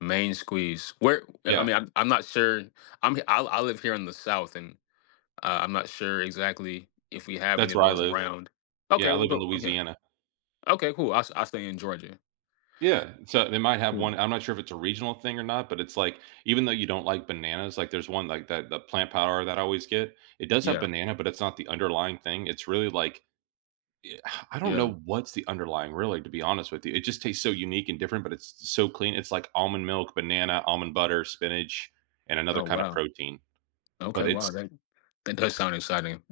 Main squeeze, where I Yeah. mean, I'm I'm not sure, I'm I I live here in the south and, uh, I'm not sure exactly if we have any That's of where I those live, around, yeah, okay, I we'll live in go, okay, Louisiana. okay, cool I I stay in Georgia. Yeah, so, they might have 1, Hmm. I'm not sure if it's a regional thing or not, but it's like, even though you don't like bananas, like, there's 1, like, that, the plant powder that I always get, it does have Yeah. banana, but it's not the underlying thing, it's really, like, yeah, I don't Yeah. know what's the underlying, really, to be honest with you, it just tastes so unique and different, but it's s so clean, it's like almond milk, banana, almond butter, spinach, and another Oh kinda wow. protein, but Okay, wow, it's that that does sound exciting.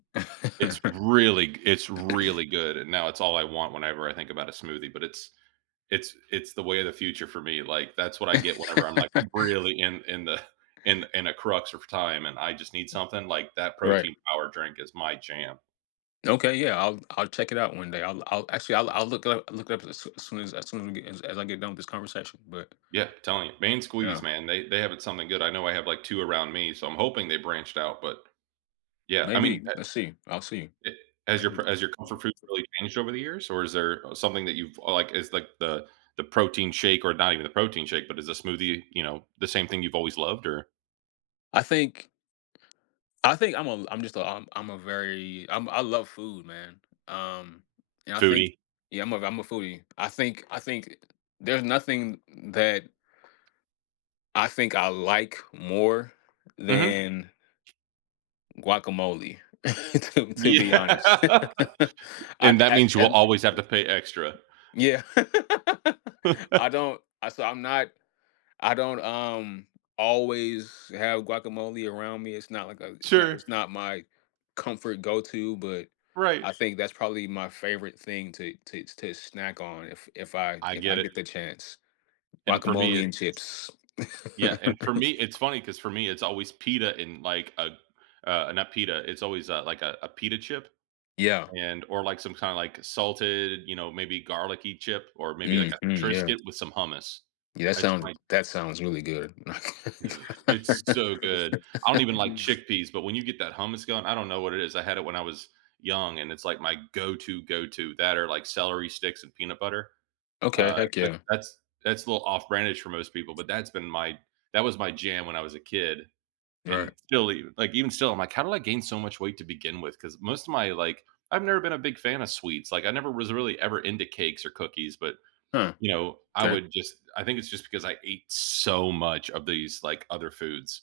It's really g it's really good, and now it's all I want whenever I think about a smoothie, but it's it's it's the way of the future for me, like, that's what I get whenever I'm like, really in, in the, in, in a crux of time, and I just need something, like that Right. protein power drink is my jam. Okay, yeah, I'll I'll check it out one day, I'll l I'll actually, I'll I'll look up look it up as soon as soon as as soon as we get as I get done with this conversation, but Yeah, I'm telling you, main squeeze, Yeah. man, they they have something good, I know I have, like, 2 around me, so, I'm hoping they branched out, but yeah, I mean, Maybe, uh let's see, I'll see, it, has your pr maybe. has your comfort food really changed over the years, or is there, uh, something that you've, like, it's like the, the protein shake, or not even the protein shake, but is a smoothie, you know, the same thing you've always loved, or I think ...I think I'm a I'm just a I'm, I'm a very I'm I love food, man, um, and I think, Foodie yeah, I'm a ve I'm a foodie, I think, I think there's nothing that I think I like more Mhm. than guacamole, to, to be honest. Yeah, I and d that as, means you will as always have to [unintelligible] pay extra. Yeah, I don't, I so, I'm not I don't, um, always have guacamole around me, it's not, like, a it's not Sure. it's not my comfort go to, but Right. I think that's probably my favorite thing to to to snack on if if I I if I get it get the chance, And for me, guacamole and it's chips. yeah, and for me, it's funny 'cause for me it's always pita, and, like, a, uh, not pita, it's always, uh, like, a, a, pita chip, Yeah. and, or, like, some kinda, like, salted, you know, maybe garlicky chip, or maybe, like, Mhm, a yeah. Triscuit with some hummus, Yeah, that that's sounds, my that sounds really good. Dude, it's so good, I don't even like chickpeas, but when you get that hummus going, I don't know what it is, I had it when I was young, and it's, like, my go to go to, that are like celery sticks and peanut butter, Okay, uh, heck that yeah. that's, that's a little off-brandish for most people, but that's been my that was my jam when I was a kid, and Right. still, eve like, even still, I'm, like, "how did I gain so much weight to begin with," 'cause most of my, like I've never been a big fan of sweets, like, I never was really ever into cakes or cookies, but, Huh, you know, I 'kay. would just, I think it's just because I ate so much of these, like, other foods.